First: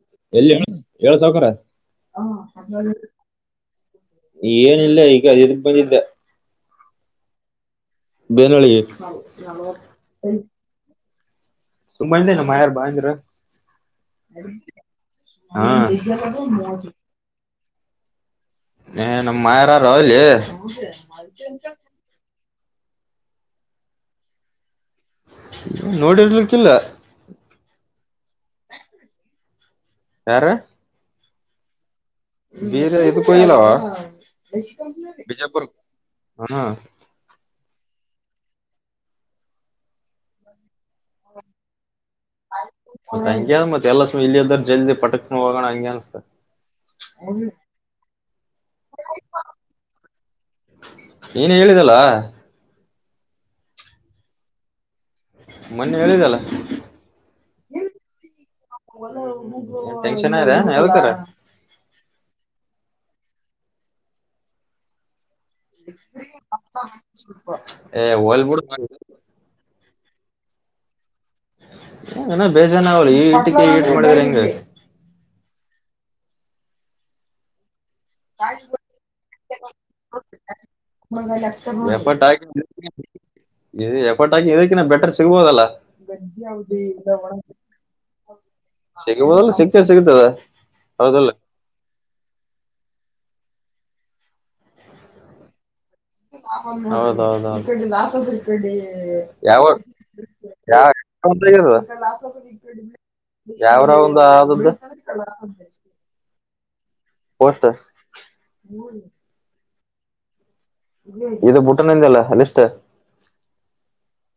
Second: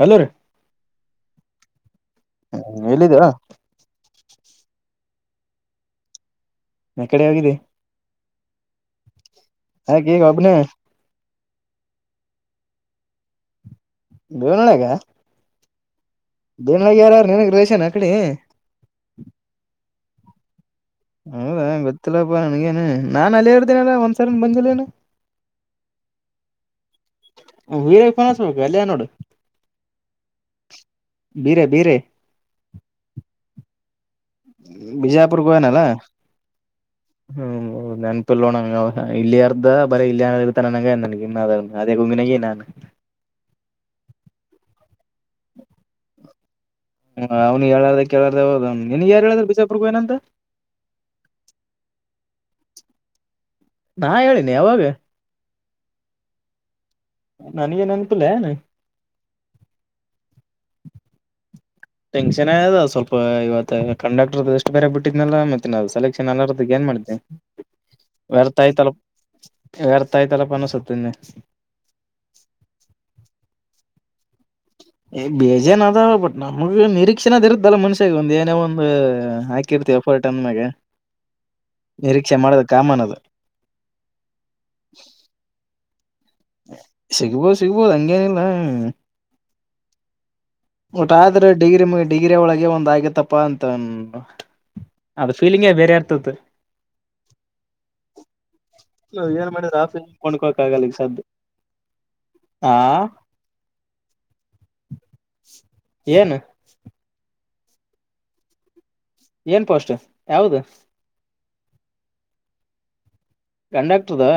Hello ರೀ ಎಲ್ಲಿ ಹೇಳ ಹೇಳ ಸೌಕಾರರ ಎಲ್ಲಿದ್ದ ಏನಿಲ್ಲ ಈಗದರ್ಬಂದಿದ್ದ ಆ ಕಡೆ ಹೋಗಿದ್ದಿ ಬೇನಳ ಯಾಕೆ ಈಗ ಒಬ್ನೇ ತುಂಬ ಇ ನಮ್ಮ ಯಾರು ಬಾಯಂದ್ರ ದೇವೊಳಗ ದೇವನಳಗೆ ಯಾರಾರು ನನಗ್ ರೇಶನ್ ಅಕಡೆ ಏ ನಮ್ಮ ಮಾಯಾರ ರಾವಲಿ ಹೌದಾ ಗೊತ್ತಿಲ್ಲಪ್ಪಾ ನನ್ಗೇನು ನಾನ್ ಅಲ್ಲಿ ಹರ್್ದೇನಲ್ಲ ಒಂದ್ಸರಿ ಬಂದಿಲ್ಲೇನು ನೋಡಿರ್ಲಿಕ್ಕಿಲ್ಲ ಅಲ್ಲನೋಡು ಯಾರ ಬೀರೆ ಬೀರೆ ಬೇರೆ ಇದು ಕೊಯಲವಾ ಬಿಜಾಪುರ್ ಗೋನಲ್ಲ ಹಾ ಹ್ಮ ನನ್ ಇೋ ಇಲ್ಲರ್್ದ ಬರ ಇಲ್ಲ ಇರ್ತ ಮತ್ತ ಹಗೆ ಅನ್ ಮತ್ತ ಎಲ್ಲ ಸ ಇಲ್ಲಿದ್ರ ಜಲ್ದಿ ಪಟಕ್ ಹೋಗೋಣ ಹಂಗೆ ಅನ್ಸ್ತ ಹ ಅವ್ನು ಹೇಳಾರ್ದ ಕೇಳಾರ್ದ ಹೋದ ನೀನ್ ಯಾರು ಹೇಳದ್ರ ಬಿಸಾಪುರ್ಗು ಏನಂತ ನೀಏನ ಹೇಳಿದಲ್ಲ ನಾ ಹೇಳೀಿನಿ ಯಾವಾಗ ಮೊನ್ನೆ ಎದಲ್ಲ ನನಗೆ ನೆನಪಿಲ್ಲ ಏನ್ ಟೆನ್ಷನ್ ಇದೆ ಹೇಳ್ತಾರ ಟೆನ್ಕ್ಷನ್ದ ಸ್ವಲ್ಪ ಇವತ್ತು ಕಂಡಕ್ಟರ್ ಎಷ್ಟು ಬೇರೆ ಬಿಟ್ಟಿದ ಮ ನ ಸೆಲೆಕ್ಷನ್ಲ್ಲ ಏನ್ ಮಾಡ ಏ ಹೋಲ್ ವ್ಯರ್ಥ ಬಿಡು ಆಯ್ತ ಾಯ್ತಲ್ಲಪ್ಪ ಅಸುತ್ತೆ ಏನ ಬೇಜಾನ ಆಗಲ್ಲ ಈ ಹಟಕ್ಕೆ ಮಾಡಿದ್ರ ಬೇಜನ ಅದ ಬಟ್ ನಮಗೆ ನಿರೀಕ್ಷಣದರುತ್ತಲ್ಲ ಮನುಷ ಒ ಏನೇ ಒಂದು ಹಾಕಿರ್ತೀವ ಫೋರಟನ್ ಮಾಗ ಫ ಎಫರ್ಟ್ ಅದು ಹಾಕಿ ಇದಕ್ಕಿ ಬೆಟರ್ ಸಿಗ್ಬೋದಲ್ಲ ಸಿಗ್ಬೋದು ಸಿಗ್ಬೋದು ಹಂಗೇನಿಲ್ಲ ಸಿಗ್ಬೋದಲ್ಲ ಸಿಗ್ತೇವ ಸಿಗ್ತದ ಒಟ್ ಹೌದಲ್ಲ ಆದ್ರೆ ಡಿಗ್ರಿ ಡಿಗ್ರಿ ಒಳಗೆ ಒಂದ ಆಗುತ್ತೆ ಪ್ಪಾ ಅಂತ ಅದ ಫೀಲಿಂಗೇ ಬೇರೆ ಇರ್ತತ್ ಲಾಭಡೆ ನಾವ್ ಏನ್ ಯಾವ ಮಾಡಿದ್ರ ಆ ಫೀಲಿಂಗ್ ಕೊಂಡ್ಕೋಕ್ ಯ ಆಗಲ್ಲ ಈಗ ಸದ್ದ ಆ ಯಾವರ ಒಂದು ಆದದ್ದ [unintelligible] ವಷ್ಟತ ಪೋಸ್ಟ್ ಯಾವ್ದ ಇದು ಬೂಟನ್ಿಂದ ಅಲ್ಲ ಅಲ್ಲಿಷ್ಟ ಕಂಡಕ್ಟರ್ದಾ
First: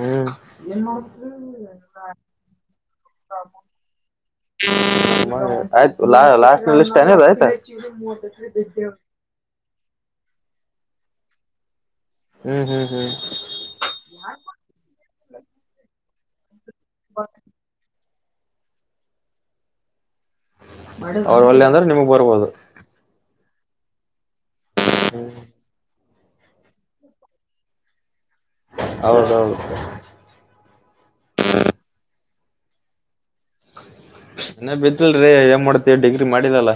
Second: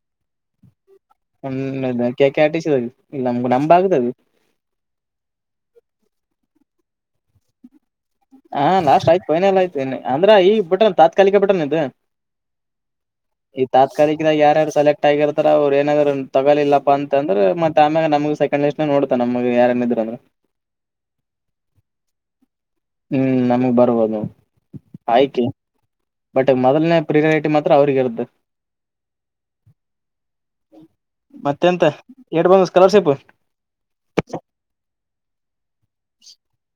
ಹ್ಮ್ ಹ ಕೇಕೆ ಆಟಿಸ ಇಲ್ಲ ನಮಗು ನಂಬ ಆಗತದು ಆಯ್ತು ಲಾ ಲಾಸ್ಟ್ ನ ಲಿಸ್ಟ ಏನದ ಆಯ್ತಾಯ ಹಾ ಲಾಸ್ಟ್ ಆಯ್ತು ಫೖನಲ್ಲ್ ಆಯ್ತ ಅಂದ್ರ ಈಗ ಬಟನ್ ತಾತ್ಕಾಲಿಕ ಬಟನ್ ಇದು. ಹ್ಮ್ ಹ್ಮ್ ಹ್ಮ್ ಈ ತಾತ್ಕಾಲಿಕದಾಗ ಯಾರ್ಯಾರು ಸೆಲೆಕ್ಟ್ ಆಗಿರ್ತಾರ ಅವ್ರು ಏನಾದ್ರು ತಗೋಲಿಲ್ಲ. ಪ್ಪ ಅಂತಂದ್ರೆ ಮತ್ ಆಮೇಲೆ ನಮಗೆ ಸೆಕಂಡ್ ಇತ್ ನೋಡ್ತ ನಮ್ ಯಾರನಿದ್ರು ಅಂದ್ರ. ಅವರೊಲ್ಲೆ ಅಂದ್ರೆ ನಿಮಗ್ ಬರ್ಬೋದು. ಹ್ಮ್ ನಮ್ಗ್ ಬರ್ಬೋದು ಆಯ್ಕೆ. ಬಟ್ ಮೊದಲ್ನೇ ಪ್ರಿಯಾರ್ಟಿಟಿ ಮಾತ್ರ ಅವ್ರಗ ಇರ್ತದ್. ಹೌದೌದು ಮತ್ತೆಂತ ಏಟ್ ಬಂತು ಸ್ಕಾಲರ್ಶಿಪ್ಪು. ಇನ್ನ ಬಿತ್ತಿಲ್ರಿ ಏನ್ ಮಾಡತಿ ಡಿಗ್ರಿ ಮಾಡಿಲ್ಲಲ್ಲ.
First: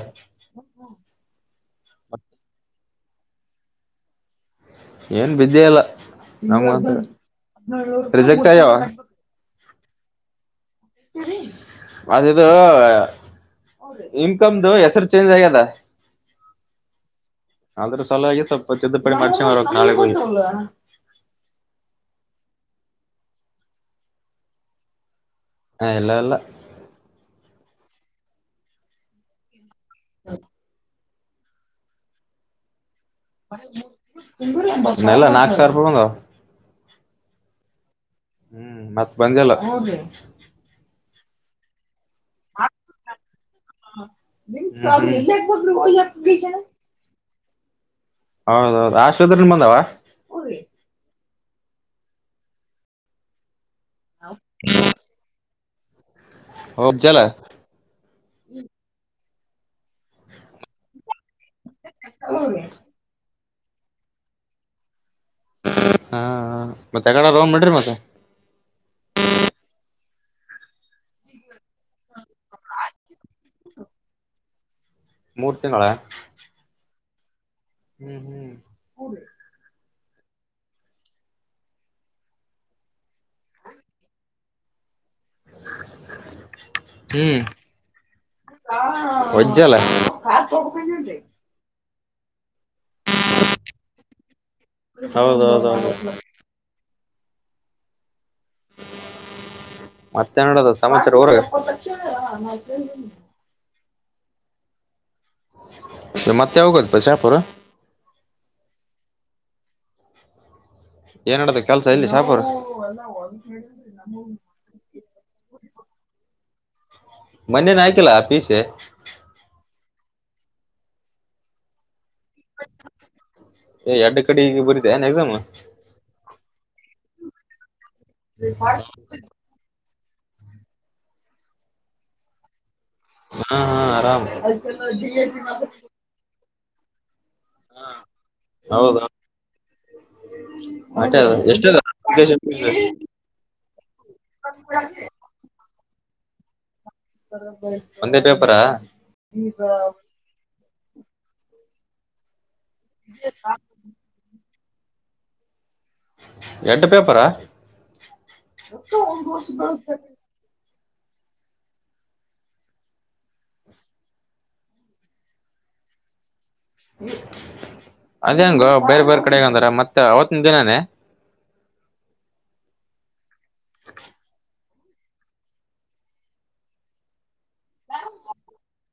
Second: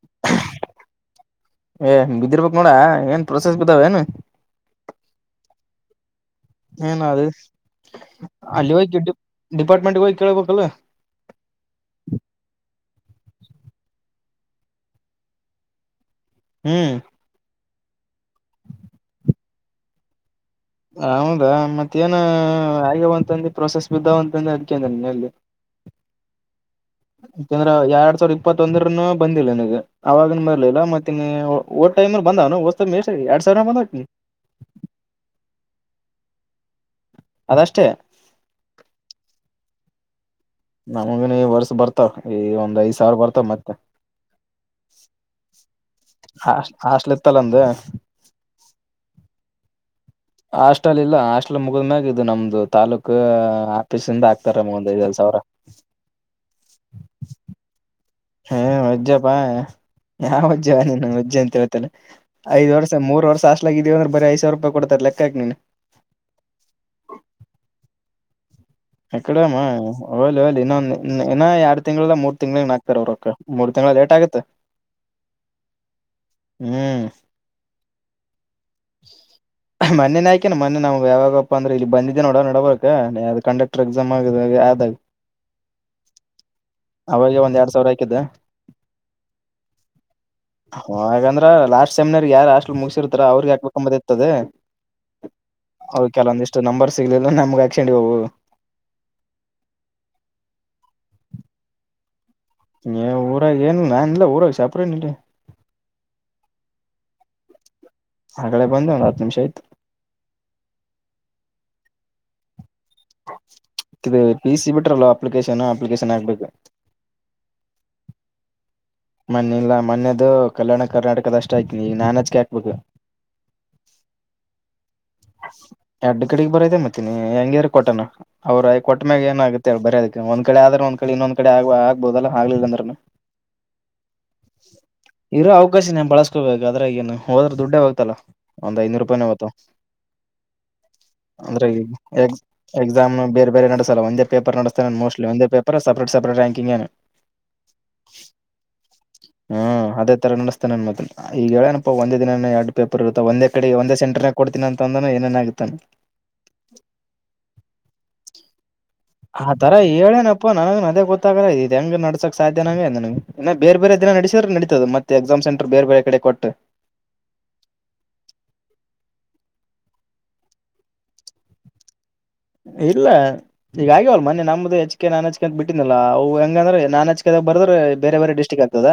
ಏ ಬಿದ್ದಿರ್ಬೇಕ್ ನೋಡ ಏನ್ ಪ್ರೋಸೆಸ್ ಬಿದ್ದಾವೇನು. ಏನ್ ಬಿದ್ದೆ ಇಲ್ಲ ನಮ್ ಏನ್ ಅದು ರಜೆಕ್ಟ್ ಅಯ್ಯಾವ. ಡಿಪಾರ್ಟ್ಮೆಂಟ್ಗೋಗಿ ಕೇಳ್ಬೇಕಲ್ಲ. ಅದಿದು ಇನ್ಕಮ್ದು ಹೆಸರ್ ಚೇಂಜ್ ಆಗ್ಯದ. ಹ್ಮ್ ಆದ್ರೆ ಸಲ ಆಗಿ ಸ್ವಲ್ಪ ತಿದ್ದುಪಡಿ ಮಾಡ್ಚಿರಕ್ ನಾಳೆ ಹೌದಾ ಮತ್ತೇನ ಆಗ್ಯವಂತಂದು ಪ್ರೊಸೆಸ್ ಬಿದ್ದವಂತಂದು ಅದಕಂದಲ್ಲಿ. ಹ ಇಲ್ಲ ಇಲ್ಲ. ಯಾಕಂದ್ರ ಎರಡ್ ಸಾವಿರ ಇಪ್ಪತ್ತೊಂದರನು ಬಂದಿಲ್ಲ ನಿನಗೆ ಅವಾಗನ ಬರ್ಲಿಲ್ಲ ಮತ್ತೆ [unintelligible] ಹೋದ್ ಟೖಮಿಗ್ ಬಂದನು ನೆಲ್ಲ ನಾಕು ಸಾವಿರೂಪಾಯ್ ಬಂದಾವು. ಅದಷ್ಟೇ. ಹ್ಮ್ ಮತ್ತ್ ಬಂದಿಲ್ಲ. ನಮಗಿನು ಈ ವರ್ಷ ಬರ್ತವ್ ಈ ಒಂದ್ ಐದ ಸಾವಿರ ಬರ್ತ ಮತ್ತೆ. [unintelligible] ಇತ್ತಲಂದ ಹೌದೌದು ಆಶ್ಲದಿಂದು ಬಂದಾವ? ಹಾಸ್ಟೆಲ್ ಇಲ್ಲ ಹಾಸ್ಟೆಲ್ ಮುಗಿದ್ಮ್ಯಾಗ ಇದು ನಮ್ದು ತಾಲೂಕು [unintelligible] ಆಗ್ತಾರ ಮುಂದ್ ಐದ್ ಐದ್ ಸಾವಿರ. ಓ ಚಲ್ಲ. ಹ್ಮ ನಮ್ಮಜ್ಜಿ ಬಾ. ಯಾವಜ್ಜೀ ನಿಮ್ಮಜ್ಜೀ ಅಂತ ಹೇಳ್ತಲ್ಲ ಐದ ವರ್ಷ ಮೂರ್ ವರ್ಷ ಅಷ್ಟು ಲ ಈ ಇದೇ ಬರೆ ಐದ್ ಸಾವರೂಪಾಯಿ ಕೊಡ್ತಾರ್ ಲೇ. ಹಾ ಮತ್ತೆ [unintelligible] ನಡ್ರಿ ಮತ್ತೆ ಹೋಲ್ ಹೋಲಿ ಇನ್ನೊ ಇನ್ನ ಎರಡ್ ತಿಂಗಗಳ ಮೂರ್ ತಿಂಗ್ಳಗ್ನಾಕ್ತಾರೆ ಅವರಕ್ ಮೂರ್ ತಿಂಗ್ಗಳ ಲೇಟ್ ಆಗತ್ತೆ. ಮೂರು ತಿಂಗಳಾ? ಹ್ಮ್ ಹ್ಮ್ ಹ್ಮ್ ಮೊನ್ನೇನಾಯ್ಕೇನ ಮೊನ್ನೆ ನಾವು ಯಾವಾಗಪ್ಪ ಅಂದ್ರ ಇಲ್ಲಿ ಬಂದಿದ್ದೇ ನೋಡ ನಡ್ಬಬೇಕ ಅ ಕಂಡಕ್ ಎಕ್ಸಾಮ್ ಆದಾಗ ಅವಾಗೆ ಹ್ಮ್ ಒಂದ್ ಎರಡ್ ಸಾವಿರ ಹಾಕಿದ್ದೆ. [unintelligible] ಸೆಮ್ನರ್ಗ ಯಾರ ಆಷ್ಟ ಮುಗ್ಸಿರ್ತರ್ ಅವ್ರ್ಗೆ ಹಾಬೇಕಂಬಿರ್ತದೆ ಹೌದೌದೌದು ಅವಕೆಂದಿಷ್ಟು ನಂಬರ್ ಸಿಗ್ಲಿಲ್ಲ [unintelligible] ಮತ್ತೇನಡದ ಸಮಾಚಾರ ಊರಾಗ? ಏ ಊರಾಗ ಏನ್ ನಾನಿಲ್ಲ ಊರಾಗ [unintelligible] ಇ ಮತ್ತೆ ಯಗತ್ತು ಶಪುರ ಆಕಡೆೇ ಬಂದೆ ಒಂದ್ ಹತ್ತು ನಿಮಿಷ ಆಯ್ತು. ಏಲ್ ನಾಡತ ಕೆಲ್ಸ ಇಲ್ಲಿ ಶಾಂಪೂರ? ಇದು ಪಿ ಸಿ ಬಿಟ್ರಲ್ವಾ ಅಪ್ಲಿಕೇಶನ್ ಅಪ್ಲಿಕೇಶನ್ ಹಾಕ್ಬೇಕು. ಮನ್ನೆನೇ ಆಯ್ತಲ್ಲ ಪಿ ಸಿ. ಮೊನ್ನೆ ಇಲ್ಲ ಮೊನ್ನೆದು ಕಲ್ಯಾಣ ಕರ್ನಾಟಕದಷ್ಟೆ ಆಯ್ತು. ಕ್ಯಾಕ್ ಬುಕ್ ಎರಡು ಕಡೆಗೆ ಬರೀದೆ ಏನ್ ಎಕ್ಸಾಮ್ ಹಾ ಎಡು ಕಡಿ ಬರದೇ ಮತ್ತನಿ ಹೆಂಗಿದ್ರ ಕೊಟ್ಟಣ ಅವ್ರ ಕೊಟ್ಟ ಮ್ಯಾಗ ಏನಾಗಗುತ್ತೆ ಬರದಕ್ಕೆ ಒಂದ್ ಕಡೆ ಆದ್ರೆ ಒಂದ್ ಕಡೆ ಇನ್ನೊಂದ್ಡೆ ಆಗ್ಬೋದಲ್ಲ ಆಗ್ಲಿಲ್ಲಂದ್ರನು ಹಾ ಹಾ ಆರಾಮ ದ್ರೆಗನು ಹೋದ್ರ ದುಡ್ಡೇ ಹೋಗ್ತಲ್ಲಾ ಒಂದ್ ಐನೂರು ರೂಪಾಯಿನ ಹೊತ್ತು ಹಟ ಅಂದ್ರೆ ಎಕ್ಸಾಮ್ ಬೇರೆ ಬೇರೆ ನಡಸಲ್ಲ ಒಂದೇ ಪೇಪರ್ ನಡೆಸ್ತೇ ಮೋಸ್ಟ್ಲಿ ಒಂದೇ ಪೇಪರ್ ಅ ಸಪೇಟ್ ಸಪೇಟ್ ರ್ಯಾಿಂಗ ಒಂದ ಪೇಪ ಹ್ಮ್ ಅದೇ ತರ ನಡೆಸ್ತೇ ನನ್ ಮದ ಈಗ ಹೇಳನಪ್ಪ ಒಂದೇ ದಿನ ಎರಡು ಪೇಪರ್ರುತ್ತಂದ ಕಡೆ ಒಂದ ಸೆಂಟರ್ ನ ಕೊಡ್ತೀನ ಅಂತಂದಾನ ಏನ ಆಗತ್ತತ ಎಟ ಪೇಪರಾ ಆ ತರ ಹೇಳೇನಪ್ಪ ನನಗೆ ಮದ ಗೊತ್ತಾಗ ಇದು ಹೆಂಗ ನಡಸಕ್ ಸಾಧ್ಯ ನಂಗೆನಗೆ ಬೇರೆ ಬೇರೆ ದಿನ ನಡಸಿದ್ರ ನ ಮತ್ತ ಎಕ್ಸಾಮ್ ಸೆಂಟರ್ ಬೇರೆ ಬೇರೆ ಕಡೆ ಕೊಟ್ಟು ಅದ ಹೆಂಗ ಬೇರೆ ಬೇರೆ ಕಡೆಗ ಅಂದಾರ ಮತ್ತೆ ಅವತ್ತ ನಿ ದಿನಾನೇ ಹ ಇಲ್ಲ ಈಗ ಆಗ್ಯವಲ್ ಮನೆೆ ನಮ್ದು ಹೆಚ್ಕೆ ನಾನ್ ಹೆಚ್ೆ ಅಂತ ಬಿಟ್ಟಿನಲ್ಲಾ ಅವು ಹೆಂಗಂದ್ರೆ ನಾನ್ ಹೆಚ್ೆ ಬರದ್ರೆ ಬೇರೆ ಬೇರೆ ಡಿಸ್ಟ್ರಿಕ್ ಆಗ್ತದ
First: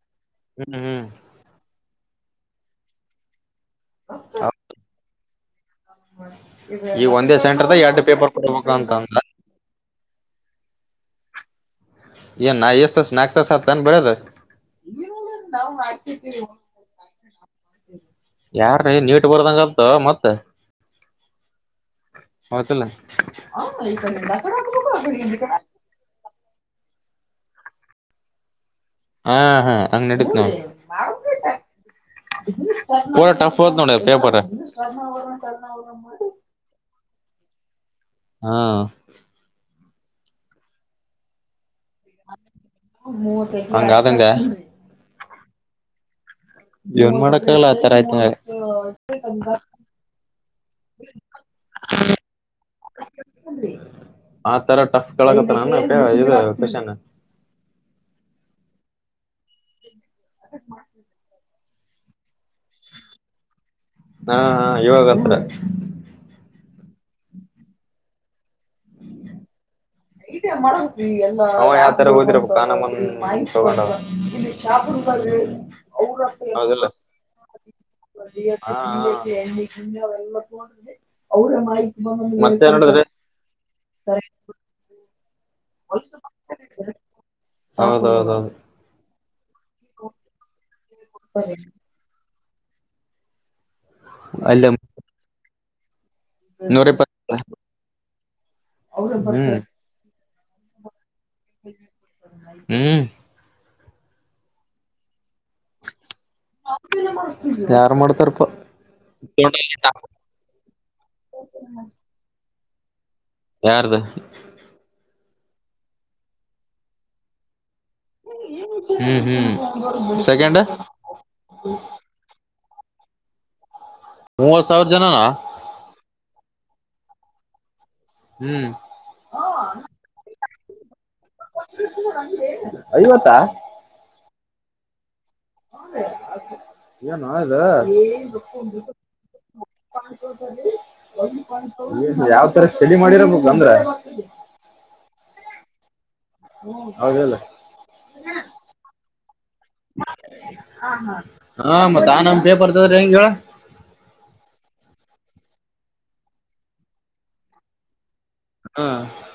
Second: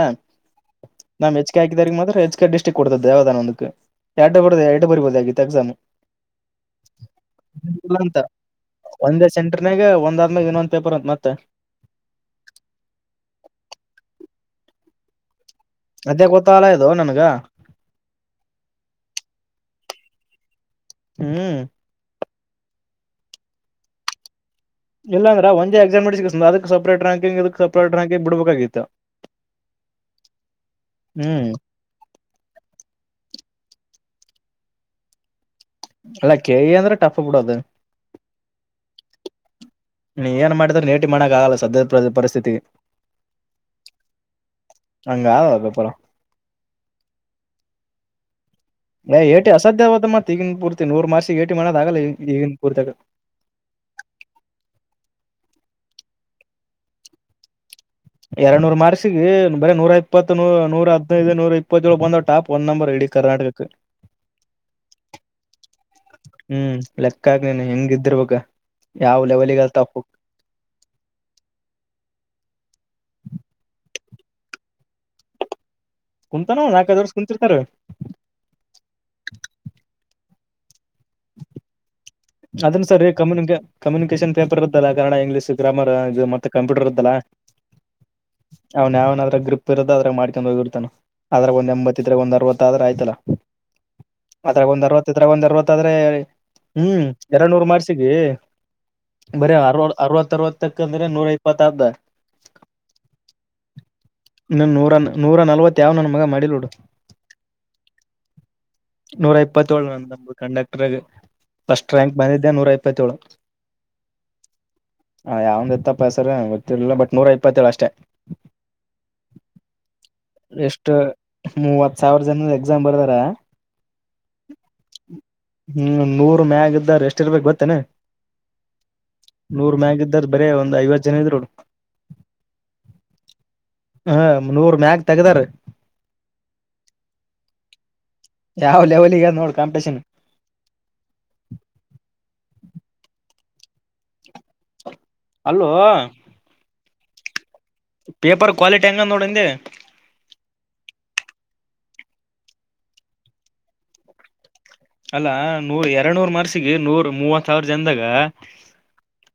ಹ್ಮ್ ಹ್ಮ್ ನಾ್ ಹೆಚ್ಚಗೆ ಹಾಕಿದ್ರ ಮಾತ್ರ ಎಚ್ ಕೆ ಡ್ಟಿಕ್ ಕೊಡ್ತದ ದೇವದಾನ ಅಕ್ಕೆ ಎರಡ್ ಬದ ಎಟು ಬರ್ಬೋದು ಆಗತ್ತು ಎಕ್ಸಾಮು ಈ ಒಂದೇ ಸೆಂಟರ್ದ ಇಲ್ಲ ಎರಡು ಅಂತ ಪೇಪರ್ ಕೊಡ್ಬೇಕು ಅಂತಂದ್ರ ಒಂದೇ ಸೆಂಟ್ರನಾಗ ಒಂದ ಆದ್ಮ್ಯಾಗೆ ಇನ್ನೊಂದ್ ಪೇಪರ್ ಅಂತ ಮತ್ತೆ ಎಏ ನ ಎಸ್ತಸ ನಾಕ್ತಾಸತಾನ ಬರತ ಅದೇ ಗೋತಹಾಲ ಇದು ನನ್ಗ ಯಾರ್ರೀ ನೀಟ್ ಬರ್ದಂಗತ ಮತ್ತ ಹ್ಮ್ ಹೌತ್ತಲ್ಲ ಇಲ್ಲ ಅಂದ್ರ ಒಂದ ಎಕ್ಸಾಮ್ ಅದಕ್ ಸಪ್ರೇಟ್ ರಕಂಕಂಗ್ ಇದಕ್ ಸಪ್ರೇಟ್ ರ್ಯಾಂಿಂಗ್ ಬಿಡ್ಬೇಕಾಗಿತ್ತು ಹಾ ಹಾ ಅಂಗ ಹ್ಮ್ ಎನರ ಟ್ ಹದ ನೋಡ ಪೇಪರ್ ಟಪ್ಪ ಕೂಡದು ಹಾ ನೀ ಏನ್ ಮಾಡಿದ್ರ ನೇಟಿ ಮಾಡೋಕ್ ಆಗಲ್ಲ ಸದ್ಯ ಪರಿಸ್ಥಿತಿ ಹಂಗಾದಂಗ ಹಂಗಪರ ವನ್ ಮಾಡಕ್ ಗಲ್ಲ ಆ ತರ ಆಯ್ತ ಮ ಏಟಿ ಅಸಾಧ್ಯ ಆದ ಮತ್ತತ್ ಈಗಿನ ಪೂರ್ತಿ ನೂರು ಮಾರ್ಷಕ್ಕೆ ಏಟಿ ಮೋದ ಆಗಲ್ಲ ಈಗಿನ ಪೂರ್ತಿಿಯಗ ಆತರ ಟಫ್ ಕೆಳಗತ್ತ ನ ಇ ಕನ್ ಎರಡ್ ನೂರ್ ಮಾರ್ಕ್ಸಿಗೆ ಬರ ನೂರ ಇಪ್ಪತ್ೂ ನೂರ ಹದ್ಿನೈದು ನೂರ ಇಪ್ಪತ್ತೊಳಗೆ ಬಂದವ್ ಟಾಪ್ ಫೋನ್ ನಂಬರ್ ಡಿ ಕರ್ನಾಟಕಕ್ಕೆ ಹಾ ಹಾ ಇವಾಗ ಅತ್ರ ಹ್ಮ್ ಲೆಕ್ಕ ಆಗ್ಲೇನ್ ಹೆಂಗ ಇದರ್ಬೇಕ ಯಾವ ಲೆವೆಲ್ಗ ಅಲ್ತ ಯಾವರ ಹದಿರ ಇನ್ನು ಚಾಪಿಡ್ಬದು ಹೌದು ಕುಂತಾನ ಅಲ್ಲ ನಾಲ್ಕೈದು ವರ್ಷ ಕುಂತಿರ್ತಾರ ಹ ಹ ಹ ಅವರ ಅದನ್ನ ಮಾಹತಿ ಸರಿ ಕಮ್ಯುನಿಕ ಕಮ್ಯುನಿಕೇಶನ್ ಪೇಪರ್ ಇದ್ದಲ್ಲ ಕನ್ನಡ ಇಂಗ್ಲೀಷ್ ಗ್ರಾಮರ್ ಇದು ಮತ್ತೆ ಕಂಪ್ಯೂಟರ್ ಇದ್ದಲ್ಲ ಹೌದೌದೌದು ಅವನ ಅವನಲ್ಲ ಗ್ರಪ್ ಇರೋದ ಅದ್ರಾಗ ಮಾಡ್ಕೊಂಡ್ ಹೋಗಿರ್ತಾನ ಅದ್ರಾಗ ಒಂದ್ ಎಂಬತ್ ಇದ್ರ ಒಂದ್ ಅರವತ್ತ ಆದ್ರ ಆಯತಲ್ಲ ಅಲ್ಲಿ ಅದ್ರಾಗ ಒಂದ್ ಅರವತ್ ಇದ್ರಾಗ ಒಂದ್ ಅರವತ್ ಆದ್ರೆ ನೂರ ಎಪ್ಪ ಹ್ಮ್ ಎರಡ್ ನೂರು ಮಾಡ್ಸಿಗೆ ಬರ ಅ ಅರವರವತ್ತಕ್ಕ ್ರ ನೂರ ಇಪ್ಪತ್ತ ಹ್ಮ್ ನೂರ ನೂರ ನಲ್ವತ್ ಯಾವ ನನ್ ಮಗ ಮಾಡಿಲೋಡು ಯಾರ್ ಮಾಡ್ತಾರಪ್ಪ ನೂರ ಇಪ್ಪತ್ತೇಳು ನ ನಮ ಕಂಡಕ್ಟರ್ ಪ್ಸ್ಟ್ ರ್ಯಾಂಕ್ ಬಂದಿದ್ದೆ ನೂರ ಇಪ್ಪತ್ತೇಳು ಯಾರ್ದು ಹ ಯಾವಂದ್ ಇತ್ತಪ್ಪಾ ಸಸರ ಗೊತ್ತಿರ್ಲಿಲ್ಲ ಬಟ್ ನೂರ ಇಪ್ಪತ್ತೇಳು ಅಷ್ಟೇ ಹ್ಮ್ ಹ್ಮ್ ಸೆಕೆಂಡ್ ಎಷ್ಟ ಮೂವತ್ ಸಾವಿರ ಜನದ ಮೂವತ್ ಸಾವಿರ ಜನನ ನ ಮ ಎಷ್ಟ ಇರ್ಬೇಕು ಬತ್ತೇಾನನೆ ಹ್ಮ್ ನೂರ್ ಮ್ಯಾಗ ಇದ್ದಾರ ಬರೇ ಒಂದು್ ಐವತ್ತು ಅಐವತ್ತಾ ಹ ನೂರ್ ಮ್ಯಾಗ ತೆಗ್ದಾರ ಏನ್ ಇ್ದ ಯಾವ ಕ ಲೆವೆಲ್ಗ ನೋಡ್ ಕಾಂಪಿಟೇಷನ್ ಕೊಲ್ಲಿ ಯಾವ್ ತರ ಚಲಿ ಮಾಡಿರಬೇಕು ಅಂದ್ರ ಅಲೋ ಹೌದಲ್ಲ ಪೇಪರ್ ಕ್ವಾಲಿಟಿ ಹೆಂಗ ನೋಡಂದೆ ಹಾ ಮತ್ತತ್ ನಮ್ ಪೇಪರ್ತದ್ರ ಹೆಂಗ ಹೇಳ ನೂ ಎರಡ್ ನೂರ್ ಮರ್ಸಿಗೆ ನೂರ ಮೂವತ್ಾವ್ರ ಜನದಾಗ ಹ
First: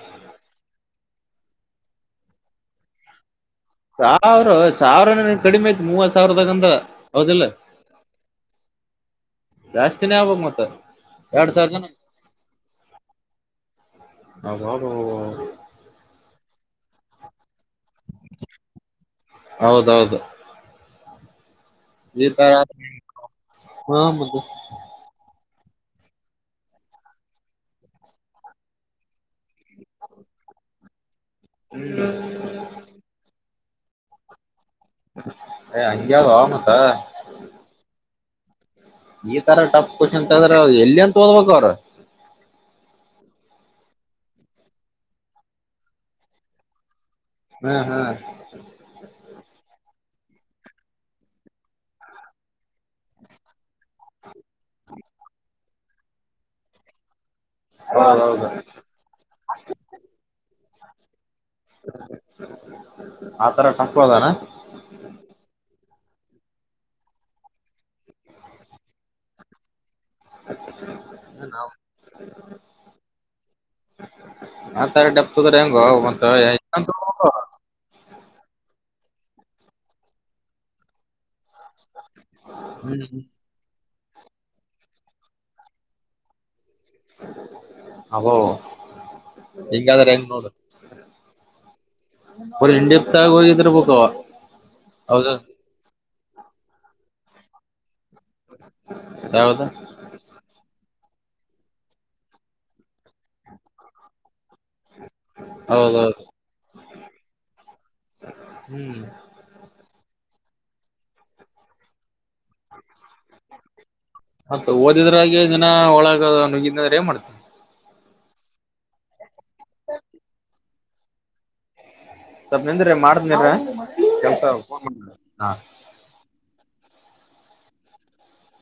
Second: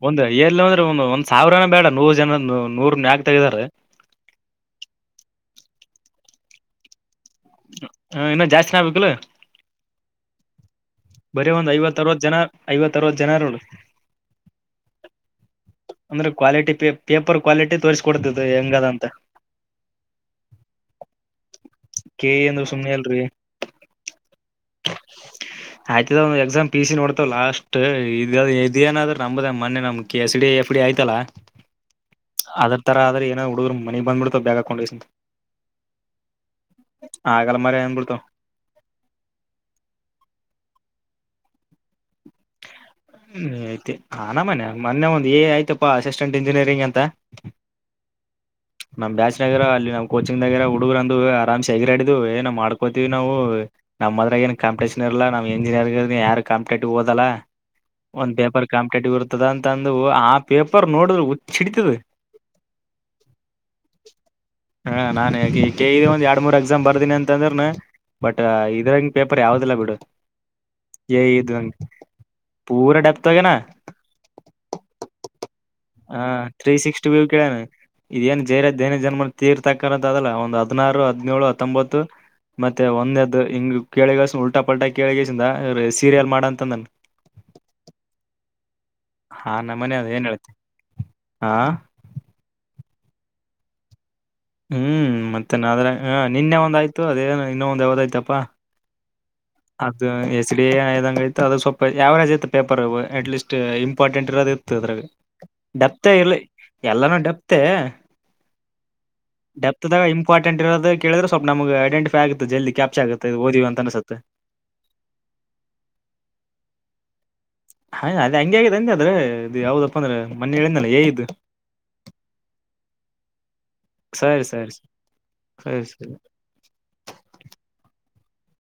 ಒಂದ ಎ ಒ ಒಂದ್ ಸಾವಿರನ ಬೇಡ ನೂರು ಜನ ನೂರ್ನ್ಕ ಸಾವಿರ ಸಾವಿರನ ಕಡಿಮೆ ಆಯ್ತು ಮೂವತ್ ಸಾವಿರದಗಂದ್ರ ಹೌದಿಲ್ಲ ಆ, ಇನ್ನ ಜಾಸ್ತಿನ ಆಗ್ಬೇಕಲ್ಲ ಜಾಸ್ತಿನೇ ಆಗ್ಬಕ್ ಮತ್ತ ಬರೀ ಎರಡ್ ಸಾವಿರ ಒಂದ್ ಐವತ್ ಅರವತ್ ಜನ ಐವತ್ತ ಅರವತ್ ಜನರ ಅಂದ್ರೆ ಕ್ವಾಲಿಟಿ ಪ ಪೇಪರ್ ಕ್ವಾಲಿಟಿ ತೋರಿಸಕೊಡ್ತದೆ ಹೆಂಗದಂತ ಇ ಯ ಹಾ ಬು ಆಯ್ತದ್ ಎಕ್ಸಾಮ್ ಪಿ ಸಿ ನೋಡ್ತವ ಲಾಸ್ಟ್ ಇದ ಇದ ಏನಾದ್ರ ನಂಬ್ದ ಮೊೆ ನಮ್ ಎಸ್ ಡಿ ಎಫ್ ಡಿ ಆಯ್ತಲ್ಲಾ ಅದರ್ ತರ ಆದ್ರೆ ಏನೋ ಹುಡುಗರು ಮನೆಗ್ ಬಂದ್ಬಿಡ್ತ ಬ ೊಂಡ ಏ ಹಂಗ್ಯಾವ ಮತ್ತ ಆಗಲ ಮರಂಬಳತ ಈ ತರ ಟಫ್ ಕ್ವಶನ್ ಅಂತ್ರೆ ಎಲ್ಲಿ ಅಂತ ಓದ್ಬೇಕ ಅವ್ರರು ಹ್ಮ ಐತಿ ಹ ನ ಮನೆ ಮೊೆ ಒಂದು ಏ ಆಯ್ತಪ್ಪಾ ಅಸಿಸ್ಟೆಂಟ್ ಇಂಜಿನಿಯರಿಂಗ್ ಅಂತ ಹ್ಮ್ ಹ್ಮ್ ನಮ್ಮ್ ಬಾಜನಗರ ಅಲ್ಲಿ ನಾ ಕೋಚಿಂಗ್ಗರ ಹುಡುಗರು ಅ ಆರಾಮ್ೆಗಿಾಡಿದ್ ಏ ಮಾಡ್ಕೋತೀವಿ ನಾವು ನಮ್ಮದ್ರ ಏ ಕಂಪಿಟೇಷನ್ ಲ್ಲಾವು ಎಜಿನಿಯರ್ ಯಾರ ಕಾಪಿೇಟ್ದ ಒಂದ್ ಹೌದೌದು ಪೇಪರ್ ಕಾಂಪಿಟೇಟಿವ್ ಇರ್ತದ ಅಂತಂದು ಆ ಪೇಪರ್ ನೋಡಿದ್ರ ಸಿಡತದೆ ಆತರ ಟಫ್ ಅದಾನ ಹಾ ನಾನ ಆಗಿ ಒಂದ ಎರಡ್ ಮೂರ್ ಎಕ್ಸಾಮ್ ಬರ್ದಿನಿ ಅಂತ ಅಂದ್ರ ಬಟ್ ಇದ್ರಂಗ ಪೇಪರ್ ಯಾವ್ದಲ್ಲಾ ಬಿಡು ನ ನಾವು ಪೂರ ಡಾಪ್ತಗನಾ ಆತರ ಟಫ್ ಅದ್ರ ಹೆಂಗ ಹ ಮತ್ತ ತ್ರೀ ಹೆಂಗ್ ಸಿಕ್ಸ್ಟಿ ವ್ಯವ್ ತಗೋಬೇಕು? ಕೇಳಣ ಇದೇಏನ್ ಜೈರಾಜ ಜೈನ ಜನ್ಮ ತೀರ್ ತಕ್ಕಂತ ಅದಲ್ಲ ಒಂದು್ ಹದ್ಾರು ಹದ್ಿನೇಳು ಹತ್ತೊಂಬತ್ತು ಮತ್ತೆ ಹ್ಮ್ ಒಂದದ್ದ ಹಿಂಗ ಕೆೇಳಿಗಸ್ ಉಲ್ಟಾ ಪಲ್ಟಾ ಕೇಳಿಗಸ ಸೀರಿಯಲ್ ಮಾಡ ಅಂತಂದನ್ ಹಬೋ ಹಾ ನಮ್ಮನೆ ಎಂಗಾದ ಅದ ರಂಗ ಏನ್ ನೋ ಹೇಳುತ್ತೆ ಹಾ ಇಂಡ ಹೋಗಿದ್ರೆ ಬುಕ್ವಾ ಹ್ಮ್ ಮತ್ತೆ ನಾದ್ರೆ ಹ ನಿನ್ನೆ ಒಂದಾಯ್ತು ಅದೇ ಇನ್ನೊ ಒಂದ್ ಯಾವ್ದಾಯ್ತಪ್ಪಾ ಯಾವ್ದ ಅದು ಎಸ್ ಡಿ ಆದ್ದಂಗಐ ಅದು ಸ್ವಲ್ಪ ಯಾವರೇಜ್ ಇತ್ತ ಪೇಪರ್ ಅಟ್ ಲೀಸ್ಟ್ ಇಂಪಾರ್ಟೆಂಟ್ ಇರೋದ ದ್ರ ಡಪ್ಪ ಹೌದೌದು ಇಲ್ಲಿ ಎಲ್ಲಾನೂ ಡಪ್ತೆ ಹ್ಮ್ ಡೆಪತ್ದಾಗ ಇ ಇಂಪ್ಟೆಂ ಇರೋದು ಕೇಳ್ರೆ ಸ್ಲ್ಪ ನಮಗೆ ಐಡೆಂಟಿೈ ಆಗೆ ಜಲ್ದ ಕ್ಯಾಪ್ಚ್ ಆಗುತ್ತೆ ಓದೀ ಅನ್ಸುತ್ತೆ ಮತ್ತ ಓದಿದ್ರ ಹಾಗೆ ದಿನ ಒಳಗ ನುಗಿದ್ರೆ ಏನ್ ಮಾಡ್ತೇನಿ ಹ ಅದ ಹಂಗ ಆಗಿದೆ ಅಂದ ಅದ್ರೆ ಇದು ಯಾವ್ದಪ್ಪ ಅಂದ್ರೆ ಮಣೆ ಎನಲ್ಲ ಏ ಇದು ಸ್ವಲ್ಪ್ ನಿಂದ್ರಿ ಮಾಡ್ದ್ನ ಸರಿ ಕೆಲ್ಸ ೋನ್ ಸರಿ ಮಾಡ ಹಾ ಸರಿ ಸರಿ